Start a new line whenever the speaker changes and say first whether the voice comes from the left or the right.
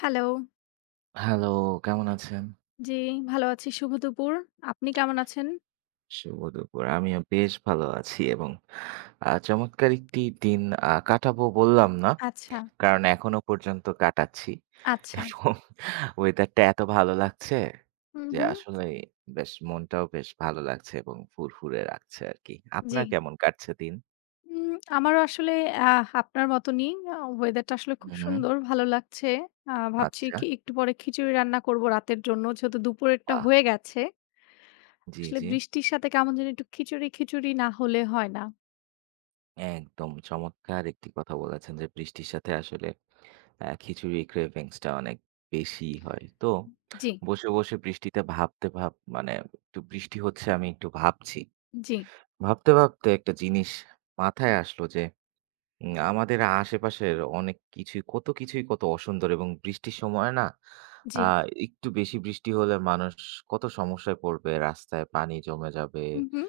left: Hello.
right: Hello, কেমন আছেন?
left: জ্বি, ভালো আছি। শুভ দুপুর। আপনি কেমন আছেন?
right: শুভ দুপুর। আমিও বেশ ভালো আছি এবং আ চমৎকার একটি দিন আ কাটাবো, বললাম না।
left: আচ্ছা।
right: কারণ এখনো পর্যন্ত কাটাচ্ছি।
left: আচ্ছা।
right: এবং ওয়েদারটা এত ভালো লাগছে,
left: হুম,
right: যে
left: হুম।
right: আসলেই বেশ মনটাও বেশ ভালো লাগছে এবং ফুরফুরে রাখছে আরকি। আপনার
left: জি।
right: কেমন কাটছে দিন?
left: উম আমারও আসলে অ্যা আপনার মতনই। আ ওয়েদারটা আসলে
right: হু,
left: খুব
right: হু।
left: সুন্দর, ভালো লাগছে। আ ভাবছি
right: আচ্ছা।
left: কি? একটু পরে খিচুড়ি রান্না করবো রাতের জন্য, যেহেতু দুপুরেরটা
right: বাহ!
left: হয়ে গেছে।
right: জি,
left: আসলে
right: জি।
left: বৃষ্টির সাথে কেমন জানি একটু খিচুড়ি, খিচুড়ি না হলে হয় না।
right: একদম চমৎকার একটি কথা বলেছেন যে, "বৃষ্টির সাথে আসলে অ্যা খিচুড়ি cravings টা অনেক বেশিই হয়।" তো
left: হু, উ। জি।
right: বসে, বসে বৃষ্টিতে ভাবতে ভাব মানে একটু বৃষ্টি হচ্ছে, আমি একটু ভাবছি।
left: জি।
right: ভাবতে, ভাবতে একটা জিনিস মাথায় আসলো, যে উম আমাদের আশেপাশের অনেক কিছুই কত কিছুই কত অসুন্দর, এবং বৃষ্টির সময় না, আ
left: জি।
right: একটু বেশি বৃষ্টি হলে মানুষ কত সমস্যায় পড়বে, রাস্তায় পানি জমে যাবে।
left: হু, হু।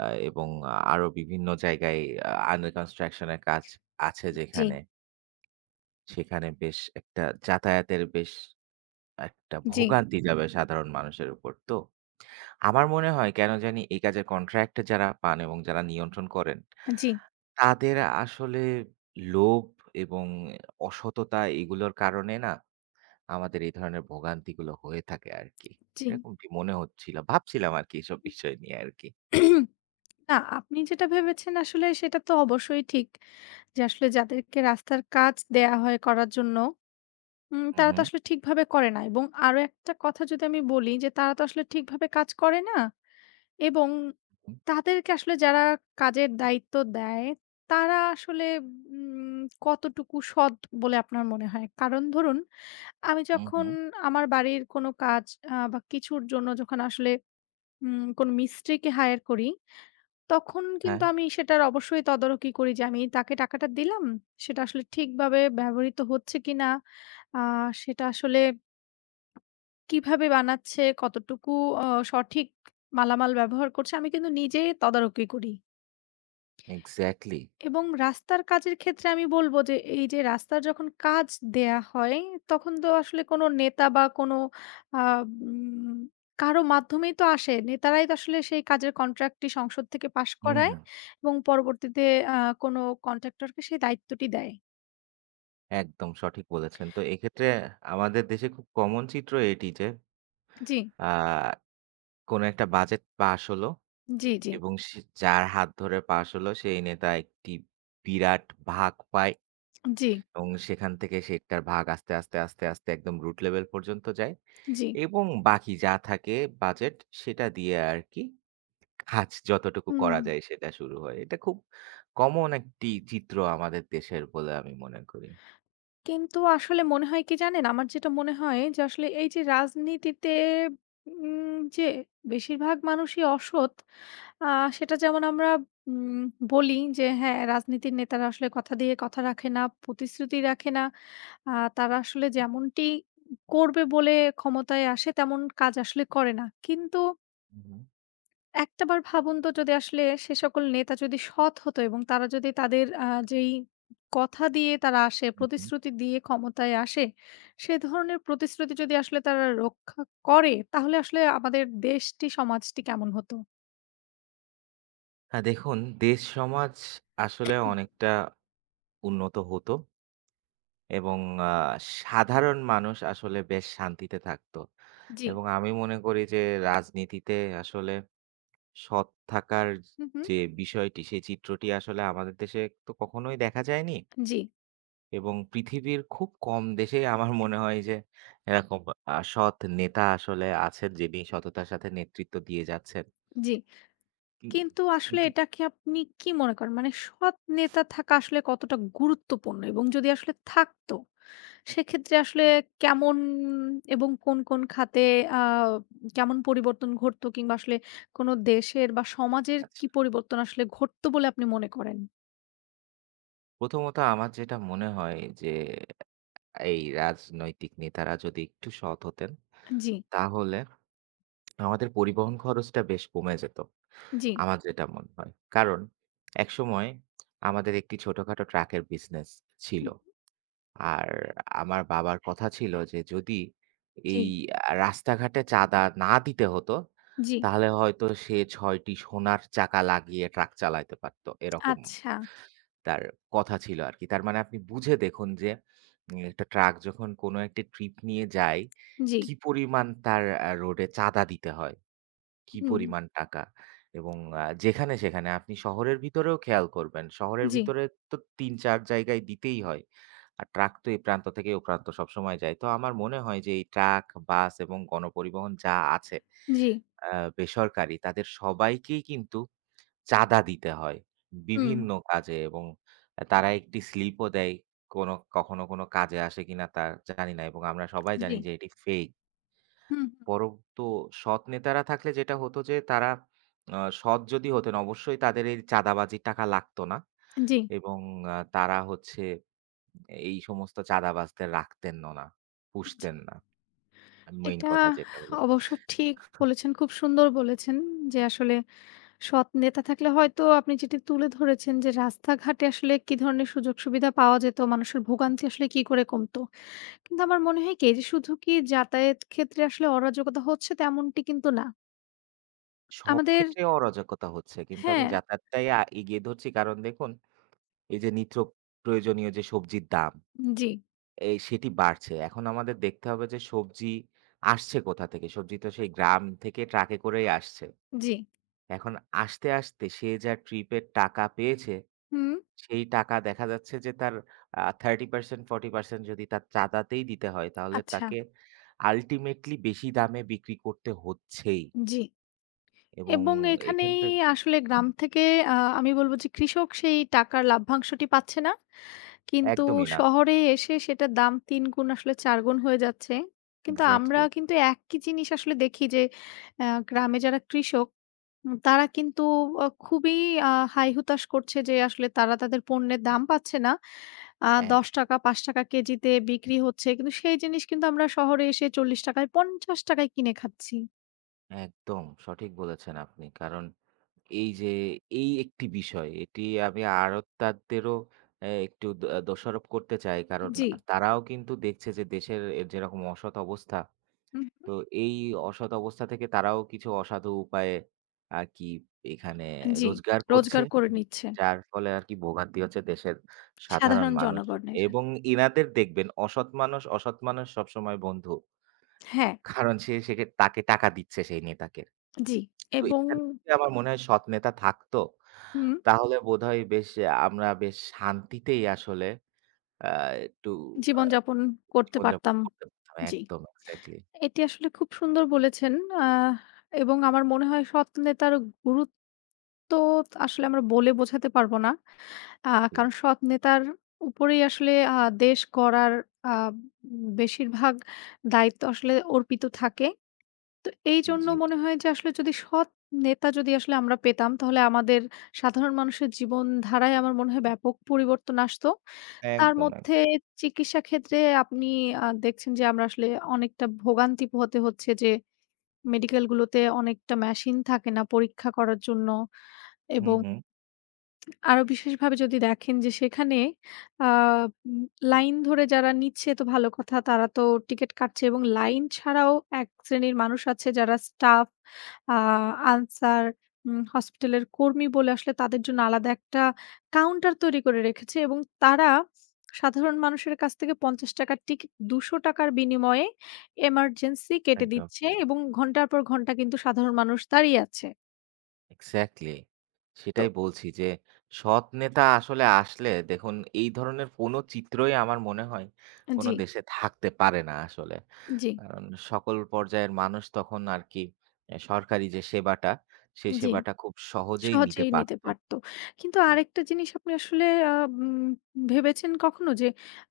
right: আ এবং আরো বিভিন্ন জায়গায় আ under construction এর কাজ আছে যেখানে
left: জি।
right: সেখানে বেশ একটা যাতায়াতের বেশ একটা
left: জি।
right: ভোগান্তি যাবে সাধারণ মানুষের উপর। তো আমার মনে হয় কেন জানি, এই কাজের কন্ট্রাক্ট যারা পান এবং যারা নিয়ন্ত্রণ করেন,
left: আ জি।
right: তাদের আসলে লোভ এবং অসততা এগুলোর কারণে না আমাদের এই ধরনের ভোগান্তিগুলো হয়ে থাকে আরকি।
left: জি।
right: এরকমটি মনে হচ্ছিল। ভাবছিলাম আরকি এসব বিষয় নিয়ে আরকি।
left: না, আপনি যেটা ভেবেছেন, আসলে সেটা তো অবশ্যই ঠিক। যে আসলে যাদেরকে রাস্তার কাজ দেয়া হয় করার জন্য, উম
right: হু,
left: তারা তো
right: হু।
left: আসলে ঠিকভাবে করে না। এবং আরো একটা কথা যদি আমি বলি যে, "তারা তো আসলে ঠিকভাবে কাজ করে না" এবং
right: হু।
left: তাদেরকে আসলে যারা কাজের দায়িত্ব দেয়, তারা আসলে উম কতটুকু সৎ বলে আপনার মনে হয়? কারণ ধরুন, আমি
right: হু,
left: যখন
right: হু।
left: আমার বাড়ির কোনো কাজ আ বা কিছুর জন্য যখন আসলে উম কোনো মিস্ত্রিকে hire করি, তখন কিন্তু
right: হ্যাঁ।
left: আমি সেটার অবশ্যই তদারকি করি যে, আমি তাকে টাকাটা দিলাম, সেটা আসলে ঠিকভাবে ব্যবহৃত হচ্ছে কিনা? আ সেটা আসলে কীভাবে বানাচ্ছে? কতটুকু অ সঠিক মালামাল ব্যবহার করছে? আমি কিন্তু নিজে তদারকি করি।
right: এক্স্যাক্টলি।
left: এবং রাস্তার কাজের ক্ষেত্রে আমি বলবো যে, এইযে রাস্তার যখন কাজ দেয়া হয়, তখন তো আসলে কোনো নেতা বা কোনো আ উম কারো মাধ্যমেই তো আসে। নেতারাই তো আসলে সেই কাজের কন্ট্রাক্টটি সংসদ থেকে পাশ
right: হু,
left: করায়
right: হু।
left: এবং পরবর্তীতে অ্যা কোনো কন্ট্রাক্টরকে সেই দায়িত্বটি দেয়।
right: একদম সঠিক বলেছেন। তো এক্ষেত্রে আমাদের দেশে খুব কমন চিত্র এটি যে,
left: জ্বি।
right: আ কোন একটা বাজেট পাস হলো
left: জ্বি, জ্বি।
right: এবং স যার হাত ধরে পাস হলো সেই নেতা একটি বিরাট ভাগ পায়।
left: জ্বি।
right: এবং সেখান থেকে সেটার ভাগ আস্তে, আস্তে, আস্তে, আস্তে একদম root level পর্যন্ত যায়।
left: জ্বি।
right: এবং বাকি যা থাকে বাজেট সেটা দিয়ে আরকি কাজ যতটুকু
left: হুম,
right: করা
left: হুম।
right: যায় সেটা শুরু হয়। এটা খুব কমন একটি চিত্র আমাদের দেশের বলে আমি মনে করি।
left: কিন্তু আসলে মনে হয় কি জানেন? আমার যেটা মনে হয় যে আসলে, এইযে রাজনীতিতে উম যে বেশিরভাগ মানুষই অসৎ আ সেটা যেমন আমরা উম বলি যে, হ্যাঁ, রাজনীতির নেতারা আসলে কথা দিয়ে কথা রাখে না, প্রতিশ্রুতি রাখে না। আ তারা আসলে যেমনটি ক করবে বলে ক্ষমতায় আসে, তেমন কাজ আসলে করে না। কিন্তু
right: হু, হু।
left: একটা বার ভাবুন তো যদি আসলে সে সকল নেতা যদি সৎ হতো এবং তারা যদি তাদের আ যেই ক কথা দিয়ে তারা আসে,
right: হুম, হুম।
left: প্রতিশ্রুতি দিয়ে ক্ষমতায় আসে, সে ধরনের প্রতিশ্রুতি যদি আসলে তারা রক্ষা করে, তাহলে আসলে আমাদের দেশটি, সমাজটি কেমন হতো?
right: হ্যাঁ, দেখুন দেশ, সমাজ আসলে অনেকটা উন্নত হতো। এবং আ সাধারণ মানুষ আসলে বেশ শান্তিতে থাকত।
left: জি।
right: এবং আমি মনে করি যে রাজনীতিতে আসলে সৎ থাকার য
left: হু, হু।
right: যে বিষয়টি। সে চিত্রটি আসলে আমাদের দেশে তো কখনোই দেখা যায়নি।
left: জি।
right: এবং পৃথিবীর খুব কম দেশেই আমার মনে হয় যে, এরকম আ সৎ নেতা আসলে আছেন যিনি সততার সাথে নেতৃত্ব দিয়ে যাচ্ছেন।
left: জি।
right: কিন
left: কিন্তু আসলে
right: কিন্তু
left: এটাকে আপনি কী মনে করেন? মানে সৎ নেতা থাকা আসলে কতটা গুরুত্বপূর্ণ? এবং যদি আসলে থাকতো, সেক্ষেত্রে আসলে কেমন এবং কোন, কোন খাতে আম কেমন পরিবর্তন ঘটতো? কিংবা আসলে কোন দেশের বা, সমাজের কি
right: আচ্ছা।
left: পরিবর্তন আসলে ঘটতো বলে আপনি মনে করেন?
right: প্রথমত আমার যেটা মনে হয় যে, এ এই রাজনৈতিক নেতারা যদি একটু সৎ হতেন,
left: আন জি।
right: তাহলে আমাদের পরিবহন খরচটা বেশ কমে যেত।
left: জি।
right: আমার যেটা মনে হয়। কারণ একসময় আমাদের একটি ছোটখাটো ট্রাকের বিজনেস
left: হু,
right: ছিল।
left: হু।
right: আর আমার বাবার কথা ছিল যে, যদি এই
left: জি।
right: আ রাস্তাঘাটে চাঁদা না দিতে হতো,
left: জি।
right: তাহলে হয়তো সে ৬ টি সোনার চাকা লাগিয়ে ট্রাক চালাইতে পারত। এরকম।
left: আচ্ছা।
right: তার কথা ছিল আরকি। তার মানে আপনি বুঝে দেখুন যে, এ একটা ট্রাক যখন কোন একটা ট্রিপ নিয়ে যায়।
left: জি।
right: কি পরিমাণ তার আ রোডে চাঁদা দিতে হয়? কি
left: হুম।
right: পরিমাণ টাকা? এবং আ যেখানে-সেখানে। আপনি শহরের ভিতরেও খেয়াল করবেন। শহরের
left: জি।
right: ভিতরে তো ৩-৪ জায়গায় দিতেই হয়। আর ট্রাক তো এই প্রান্ত থেকে ও প্রান্ত সবসময় যায়। তো আমার মনে হয় যে এই ট্রাক, বাস এবং গণপরিবহন যা আছে
left: জি।
right: অ্যা বেসরকারি, তাদের সবাইকেই কিন্তু চাঁদা দিতে হয়
left: হুম।
right: বিভিন্ন কাজে এবং আ তারা একটি স্লিপও দেয়। কোনো কখনো কোনো কাজে আসে কিনা তা জানি না। এবং আমরা সবাই জানি
left: জি।
right: যে, এটি ফেক।
left: হুম, হু।
right: পরন্তু সৎ নেতারা থাকলে যেটা হতো যে, তারা অ্যা সৎ যদি হতেন অবশ্যই তাদের এই চাঁদাবাজির টাকা লাগতো না।
left: জি।
right: এবং আ তারা হচ্ছে এই সমস্ত চাঁদাবাজদের রাখতেনও না।
left: জি।
right: পুষতেন না। আ মেইন
left: এটা
right: কথা যেটা হলো।
left: অবশ্য ঠিক বলেছেন, খুব সুন্দর বলেছেন। যে আসলে সৎ নেতা থাকলে হয়তো আপনি যেটি তুলে ধরেছেন যে, "রাস্তাঘাটে আসলে কি ধরনের সুযোগ সুবিধা পাওয়া যেত? মানুষের ভোগান্তি আসলে কি করে কমতো?" কিন্তু আমার মনে হয় কি? এই যে শুধু কি যাতায়াত ক্ষেত্রে আসলে অরাজকতা হচ্ছে তেমনটি কিন্তু না।
right: সব
left: আমাদের
right: ক্ষেত্রে অরাজকতা হচ্ছে। কিন্তু আমি
left: হ্যাঁ।
right: যাতায়াতটাই আ এগিয়ে ধরছি কারন দেখুন, এই যে নিত্য প্রয়োজনীয় যে সবজির দাম।
left: জ্বি।
right: এই সেটি বাড়ছে। এখন আমাদের দেখতে হবে যে, সবজি আসছে কোথা থেকে? সবজি তো সেই গ্রাম থেকে ট্রাকে করেই আসছে।
left: জ্বি।
right: এখন আসতে, আসতে সে যা ট্রিপের টাকা পেয়েছে,
left: হুম।
right: সেই টাকা দেখা যাচ্ছে যে তার আ 30% 40% যদি তার চাদাতেই দিতে হয়, তাহলে
left: আচ্ছা।
right: তাকে আল্টিমেটলি বেশি দামে বিক্রি করতে হচ্ছেই।
left: জ্বি।
right: এবং
left: এবং
right: এখান
left: এখানেই
right: থেকে
left: আসলে গ্রাম থেকে আ আমি বলব যে, কৃষক সেই টাকার লভ্যাংশটি পাচ্ছে না। কিন্তু
right: একদমই না।
left: শহরে এসে সেটার দাম ৩ গুণ আসলে ৪ গুণ হয়ে যাচ্ছে। কিন্তু আমরা
right: এক্সাক্টলি।
left: কিন্তু একই জিনিস আসলে দেখি যে, আ গ্রামে যারা কৃষক হু তারা কিন্তু অ খুবই আ হাই-হুতাশ করছে যে, আসলে তারা তাদের পণ্যের দাম পাচ্ছে না। আ দশ
right: একদম।
left: টাকা ৳৫ কেজিতে বিক্রি হচ্ছে। কিন্তু সেই জিনিস কিন্তু আমরা শহরে এসে ৳৪০-য়, ৳৫০-য় কিনে খাচ্ছি।
right: একদম, সঠিক বলেছেন আপনি। কারণ এই যে, এই ১ টি বিষয়, এটি আমি আড়তদারদেরও অ্যা একটু দ দোষারোপ করতে চাই। কারণ
left: জ্বি।
right: তারাও কিন্তু দেখছে যে, দেশের যেরকম অসৎ অবস্থা।
left: হু, হুম।
right: তো এই অসৎ অবস্থা থেকে তারাও কিছু অসাধু উপায়ে, আরকি এখানে
left: জ্বি।
right: রোজগার করছে।
left: রোজগার করে নিচ্ছে।
right: যার ফলে আরকি ভোগান্তি হচ্ছে দেশের সাধারণ
left: সাধারণ জনগণের।
right: মানুষের এবং ইনাদের দেখবেন, অসৎ মানুষ, অসৎ মানুষ সবসময় বন্ধু
left: হ্যাঁ।
right: কারণ সে সেকে তাকে টাকা দিচ্ছে সেই নেতাকে।
left: জ্বী,
right: তো
left: এবং
right: এখানে আমার মনে হয় সৎ নেতা থাকত,
left: হুম।
right: তাহলে বোধহয় বেশ আমরা বেশ শান্তিতেই আসলে আ একটু আ
left: জীবনযাপন করতে
right: জীবন যাপন
left: পারতাম।
right: করতে পারতাম।
left: জ্বি।
right: একদম, এক্সাক্টলি।
left: এটি আসলে খুব সুন্দর বলেছেন। আহ এবং আমার মনে হয় সৎ নেতার গুরুত্ব, আসলে আমরা বলে বোঝাতে পারব না। আ
right: হুম।
left: কারণ সৎ নেতার উপরেই আসলে আ দেশ গড়ার আ বেশিরভাগ দায়িত্ব আসলে অর্পিত থাকে। তো এইজন্য
right: জী।
left: মনে হয় যে, আসলে যদি সৎ নেতা যদি আসলে আমরা পেতাম, তাহলে আমাদের সাধারণ মানুষের জীবন ধারায় আমার মনে হয় ব্যাপক পরিবর্তন আসত। তার
right: একদম,
left: মধ্যে
right: একদম।
left: চিকিৎসা ক্ষেত্রে আপনি আ দেখছেন যে আমরা আসলে অনেকটা ভোগান্তি পোহাতে হচ্ছে যে, মেডিকেল গুলোতে অনেকটা মেশিন থাকে না পরীক্ষা করার জন্য
right: হুম,
left: এবং
right: হুম।
left: আরো বিশেষভাবে যদি দেখেন যে, সেখানে আ লাইন ধরে যারা নিচ্ছে তো ভালো কথা। তারা তো টিকেট কাটছে এবং লাইন ছাড়াও ১ শ্রেণীর মানুষ আছে যারা স্টাফ, আ আনসার, উম হাসপাতালের কর্মী বলে আসলে তাদের জন্য আলাদা ১ টা কাউন্টার তৈরি করে রেখেছে এবং তারা, সাধারণ মানুষের কাছ থেকে ৳৫০-র টিকেট, ৳২০০-র বিনিময়ে, এমার্জেন্সি কেটে
right: একদম।
left: দিচ্ছে এবং ঘন্টার পর ঘন্টা কিন্তু সাধারণ মানুষ দাঁড়িয়ে আছে।
right: এক্সাক্টলি।
left: তো
right: সেটাই বলছি যে, সৎ নেতা আসলে আসলে দেখুন এই ধরনের কোনো চিত্রই আমার মনে হয়, কোনো
left: জি।
right: দেশে থাকতে পারে না আসলে।
left: জি।
right: কারণ সকল পর্যায়ের মানুষ তখন আরকি এ সরকারি যে সেবাটা; সে
left: জি।
right: সেবাটা খুব সহজেই নিতে
left: সহজেই নিতে
right: পারত।
left: পারত। কিন্তু আরেকটা জিনিস আপনি আসলে আ উম ভেবেছেন কখনো যে,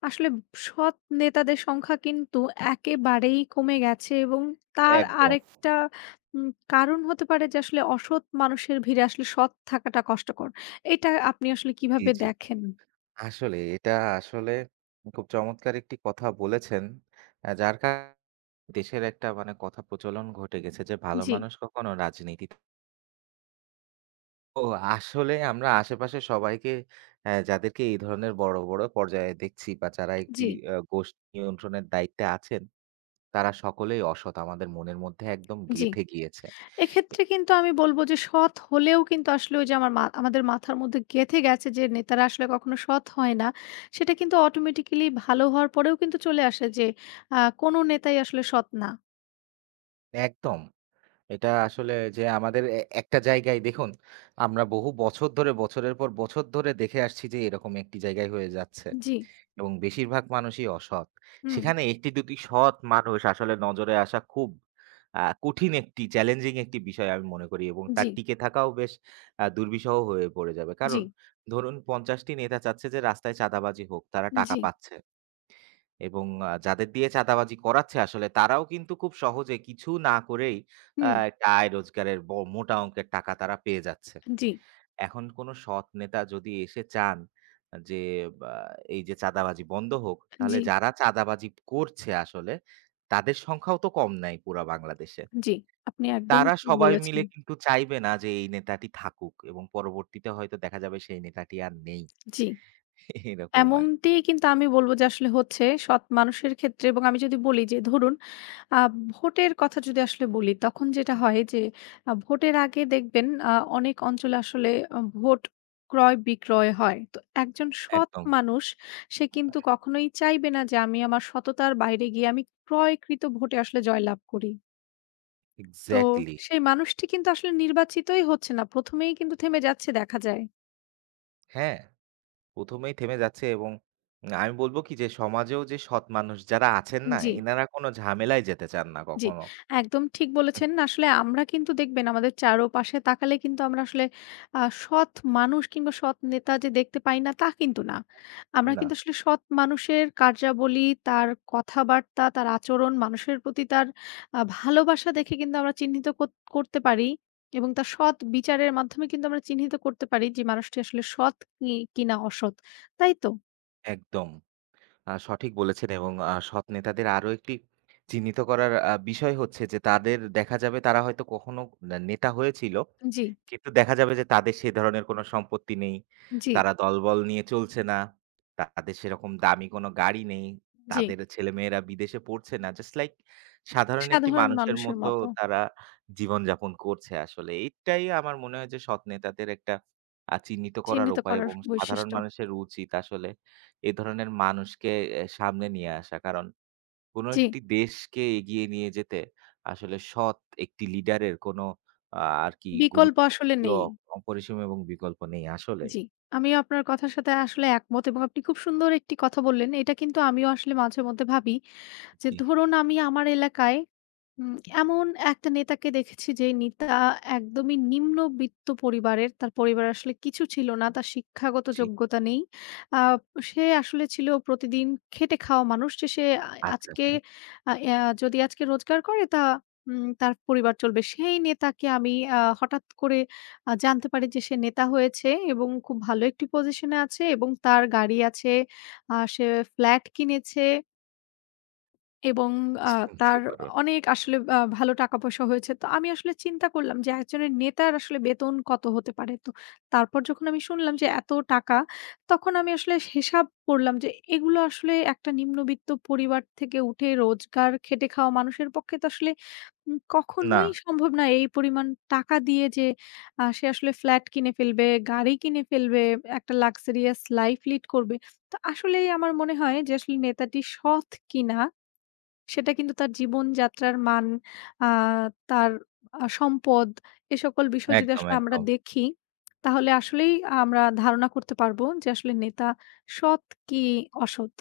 left: আসলে সৎ নেতাদের সংখ্যা কিন্তু একেবারেই কমে গেছে এবং তার
right: একদম।
left: আরেকটা উম কারণ হতে পারে যে আসলে অসৎ মানুষের ভিড়ে আসলে সৎ থাকাটা কষ্টকর। এটা আপনি আসলে
right: জি,
left: কিভাবে
right: জি।
left: দেখেন?
right: আসলেই, এটা আসলে খুব চমৎকার একটি কথা বলেছেন। অ্যা যার কারণ দেশের একটা মানে কথা প্রচলন ঘটে গেছে যে, ভালো
left: জি।
right: মানুষ কখনো রাজনীতিতে ও আসলে আমরা আশেপাশে সবাইকে অ্যা যাদেরকে এই ধরনের বড়, বড় পর্যায়ে দেখছি বা যারা একটি
left: জি।
right: অ্যা গোষ্ঠী নিয়ন্ত্রণের দায়িত্বে আছেন, "তারা সকলেই অসৎ" আমাদের মনের মধ্যে একদম
left: জি।
right: গেঁথে গিয়েছে।
left: এক্ষেত্রে কিন্তু আমি বলব যে, সৎ হলেও কিন্তু আসলে ওই যে আমার মা আমাদের মাথার মধ্যে গেঁথে গেছে যে, "নেতারা আসলে কখনো সৎ হয় না।" সেটা কিন্তু automatically ভালো হওয়ার পরেও কিন্তু চলে আসে যে, আ "কোনো নেতাই আসলে সৎ না।"
right: একদম, এটা আসলে যে আমাদের এ একটা জায়গায় দেখুন, আমরা বহু বছর ধরে, বছরের পর বছর ধরে দেখে আসছি যে, এরকম একটি জায়গায় হয়ে যাচ্ছে।
left: জি।
right: এবং বেশিরভাগ মানুষই অসৎ,
left: হুম।
right: সেখানে একটি-দুটি সৎ মানুষ আসলে নজরে আসা খুব আ কঠিন, একটি চ্যালেঞ্জিং একটি বিষয়, আমি মনে করি, এবং তার
left: জি।
right: টিকে থাকাও বেশ আ দুর্বিষহ হয়ে পড়ে যাবে। কারণ,
left: জি।
right: ধরুন ৫০ টি নেতা চাচ্ছে যে রাস্তায় চাঁদাবাজি হোক, তারা টাকা
left: জি।
right: পাচ্ছে। এবং আ যাদের দিয়ে চাঁদাবাজি করাচ্ছে, আসলে তারাও কিন্তু খুব সহজে কিছু না করেই, আ
left: হুম।
right: একটা আয় রোজগারের ব মোটা অংকের টাকা তারা পেয়ে যাচ্ছে।
left: জি।
right: এখন, কোন সৎ নেতা যদি এসে চান যে, আ এই যে চাঁদাবাজি বন্ধ হোক, তাহলে
left: জি।
right: যারা চাঁদাবাজি করছে আসলে, তাদের সংখ্যাও তো কম নাই, পুরা বাংলাদেশে।
left: জি, আপনি একদম
right: তারা
left: ঠিক
right: সবাই
left: বলেছেন।
right: মিলে কিন্তু চাইবে না যে, এই নেতাটি থাকুক এবং পরবর্তীতে হয়তো দেখা যাবে সেই নেতাটি আর নেই।
left: জি।
right: এইরকম আরকি।
left: এমনটি কিন্তু আমি বলবো যে আসলে হচ্ছে সৎ মানুষের ক্ষেত্রে, এবং আমি যদি বলি যে ধরুন আ ভোটের কথা যদি আসলে বলি, তখন যেটা হয় যে, আ ভোটের আগে আ দেখবেন আ অনেক অঞ্চলে আসলে অ ভোট ক্রয় বিক্রয় হয়। তো একজন সৎ
right: একদম।
left: মানুষ সে কিন্তু, কখনোই চাইবে না যে, আমি আমার সততার বাইরে গিয়ে, আমি ক্রয়কৃত ভোটে আসলে জয়লাভ করি। তো,
right: এক্সাক্টলি!
left: সেই মানুষটি কিন্তু আসলে নির্বাচিতই হচ্ছে না। ১ম এই কিন্তু থেমে যাচ্ছে, দেখা যায়।
right: হ্যাঁ ১ম এই থেমে যাচ্ছে এবং আমি বলবো কি যে সমাজেও যে সৎ মানুষ যারা আছেন না
left: জি।
right: ইনারা কোনো ঝামেলায় যেতে চান না
left: জি।
right: কখনো।
left: একদম ঠিক
right: হুম।
left: বলেছেন। আসলে আমরা কিন্তু দেখবেন আমাদের চারপাশে তাকালে কিন্তু আমরা আসলে আ সৎ মানুষ কিংবা সৎ নেতা যে দেখতে পাই না তা কিন্তু না। আমরা
right: না।
left: কিন্তু আসলে সৎ মানুষের কার্যাবলী, তার কথাবার্তা, তার আচরণ মানুষের প্রতি তার আ ভালোবাসা দেখে কিন্তু আমরা চিহ্নিত কর করতে পারি এবং তার সৎ বিচারের মাধ্যমে কিন্তু আমরা চিহ্নিত করতে পারি যে মানুষটি আসলে সৎ কি কিনা অসৎ। তাই তো?
right: একদম। আ সঠিক বলেছেন এবং আ সৎ নেতাদের আরো একটি চিহ্নিত করার আ বিষয় হচ্ছে যে তাদের দেখা যাবে তারা হয়তো কখনো নেতা হয়েছিল।
left: জি।
right: কিন্তু দেখা যাবে যে তাদের সে ধরনের কোন সম্পত্তি নেই,
left: জি।
right: তারা দলবল নিয়ে চলছে না, তাদের সেরকম দামি কোন গাড়ি নেই,
left: জি।
right: তাদের ছেলেমেয়েরা বিদেশে পড়ছে না জাস্ট লাইক সাধারণ একটি
left: সাধারণ
right: মানুষের
left: মানুষের
right: মতো
left: মতো।
right: তারা জীবন যাপন করছে আসলে। এটাই আমার মনে হয় যে সৎ নেতাদের একটা আ চিহ্নিত করার
left: চিহ্নিত
right: উপায়
left: করার
right: এবং সাধারণ
left: বৈশিষ্ট্য।
right: মানুষের উচিত আসলে এ ধরনের মানুষকে এ সামনে নিয়ে আসা। কারণ কোনো
left: জি।
right: একটি দেশকে এগিয়ে নিয়ে যেতে আসলে সৎ একটি লিডারের কোন আ আরকি
left: বিকল্প
right: গুরুত্ব
left: আসলে
right: অ
left: নেই।
right: অপরিসীম এবং বিকল্প নেই আসলে।
left: জি। আমিও আপনার কথার সাথে আসলে একমত এবং আপনি খুব সুন্দর একটি কথা বললেন এটা কিন্তু আমিও আসলে মাঝে মধ্যে ভাবি। যে
right: জি।
left: ধরুন আমি আমার এলাকায় উম এমন একটা নেতাকে দেখেছি যেই নেতা একদমই নিম্নবৃত্ত পরিবারের। তার পরিবার আসলে কিছু ছিল না। তার শিক্ষাগত
right: জি।
left: যোগ্যতা নেই। আ সে আসলে ছিল প্রতিদিন খেটে খাওয়া মানুষ সে সে আ
right: আচ্ছা,
left: আজকে।
right: আচ্ছা।
left: আ আয়া যদি আজকে রোজগার করে তা উম তার পরিবার চলবে। সেই নেতাকে আমি আ হঠাৎ করে আ জানতে পারি যে সে নেতা হয়েছে এবং খুব ভালো একটি পজিশন এ আছে এবং তার গাড়ি আছে। আ সে ফ্লাট কিনেছে। এবং আ
right: চিন্তা
left: তার অ
right: করো।
left: অনেক আসলে আ ভালো টাকা পয়সা হয়েছে। তো আমি আসলে চিন্তা করলাম যে একজনের নেতার আসলে বেতন কত হতে পারে? তো তারপর যখন আমি শুনলাম যে এত টাকা, তখন আমি আসলে সি হিসাব করলাম যে এগুলো আসলে একটা নিম্নবিত্ত পরিবার থেকে উঠে রোজগার খেটে খাওয়া মানুষের পক্ষে তো আসলে উম কখনোই
right: না।
left: সম্ভব না। এই পরিমাণ টাকা দিয়ে যে আ সে আসলে ফ্ল্যাট কিনে ফেলবে, গাড়ি কিনে ফেলবে, বে একটা লাক্সারিয়াস লাইফ লিড করবে। তো আসলেই আমার মনে হয় যে আসলে নেতাটি সৎ কিনা সেটা কিন্তু তার জীবনযাত্রার মান, আ তার আ সম্পদ, এ সকল বিষয় যদি
right: একদম,
left: আসলে আমরা
right: একদম।
left: দেখি, তাহলে আসলেই আ আমরা ধারণা করতে পারব যে আসলে নেতা সৎ কি অসৎ।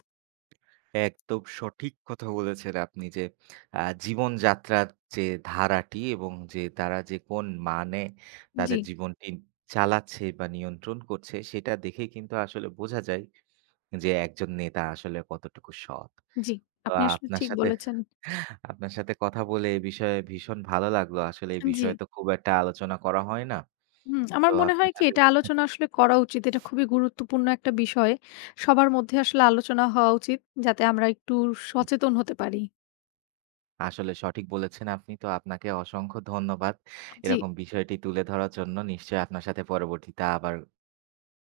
right: একদম সঠিক কথা বলেছেন আপনি যে, "আ জীবন যাত্রার যে ধারাটি এবং যে তারা যে কোন মানে তাদের
left: জ্বি।
right: জীবনটি চালাচ্ছে বা, নিয়ন্ত্রণ করছে, সেটা দেখে কিন্তু আসলে বোঝা যায় যে একজন নেতা আসলে কতটুকু সৎ।"
left: জ্বি।
right: তো
left: আপনি আসলে
right: আপনার
left: ঠিক
right: সাথে
left: বলেছেন।
right: আপনার সাথে কথা বলে এই বিষয়ে ভীষণ ভালো লাগলো। আসলে এই
left: আন জ্বি।
right: বিষয়ে তো খুব একটা আলোচনা করা হয় না।
left: হুম।
right: তো
left: আমার মনে হয়
right: আপনার
left: কি
right: সাথে
left: এটা
right: হ্যাঁ।
left: আলোচনা আসলে করা উচিত। এটা খুবই গুরুত্বপূর্ণ একটা বিষয়। সবার মধ্যে আসলে আলোচনা হওয়া উচিত। যাতে আমরা একটু উ
right: দম
left: সচেতন হতে পারি।
right: আসলে সঠিক বলেছেন আপনি। তো আপনাকে অসংখ্য ধন্যবাদ
left: জ্বি।
right: এরকম বিষয়টি তুলে ধরার জন্য। নিশ্চয়ই আপনার সাথে পরবর্তীতে আবার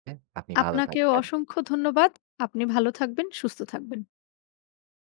right: [unintelligible] আপনি ভালো
left: আপনাকেও
right: থাকবেন।
left: অসংখ্য ধন্যবাদ। আপনি ভালো থাকবেন, সুস্থ থাকবেন।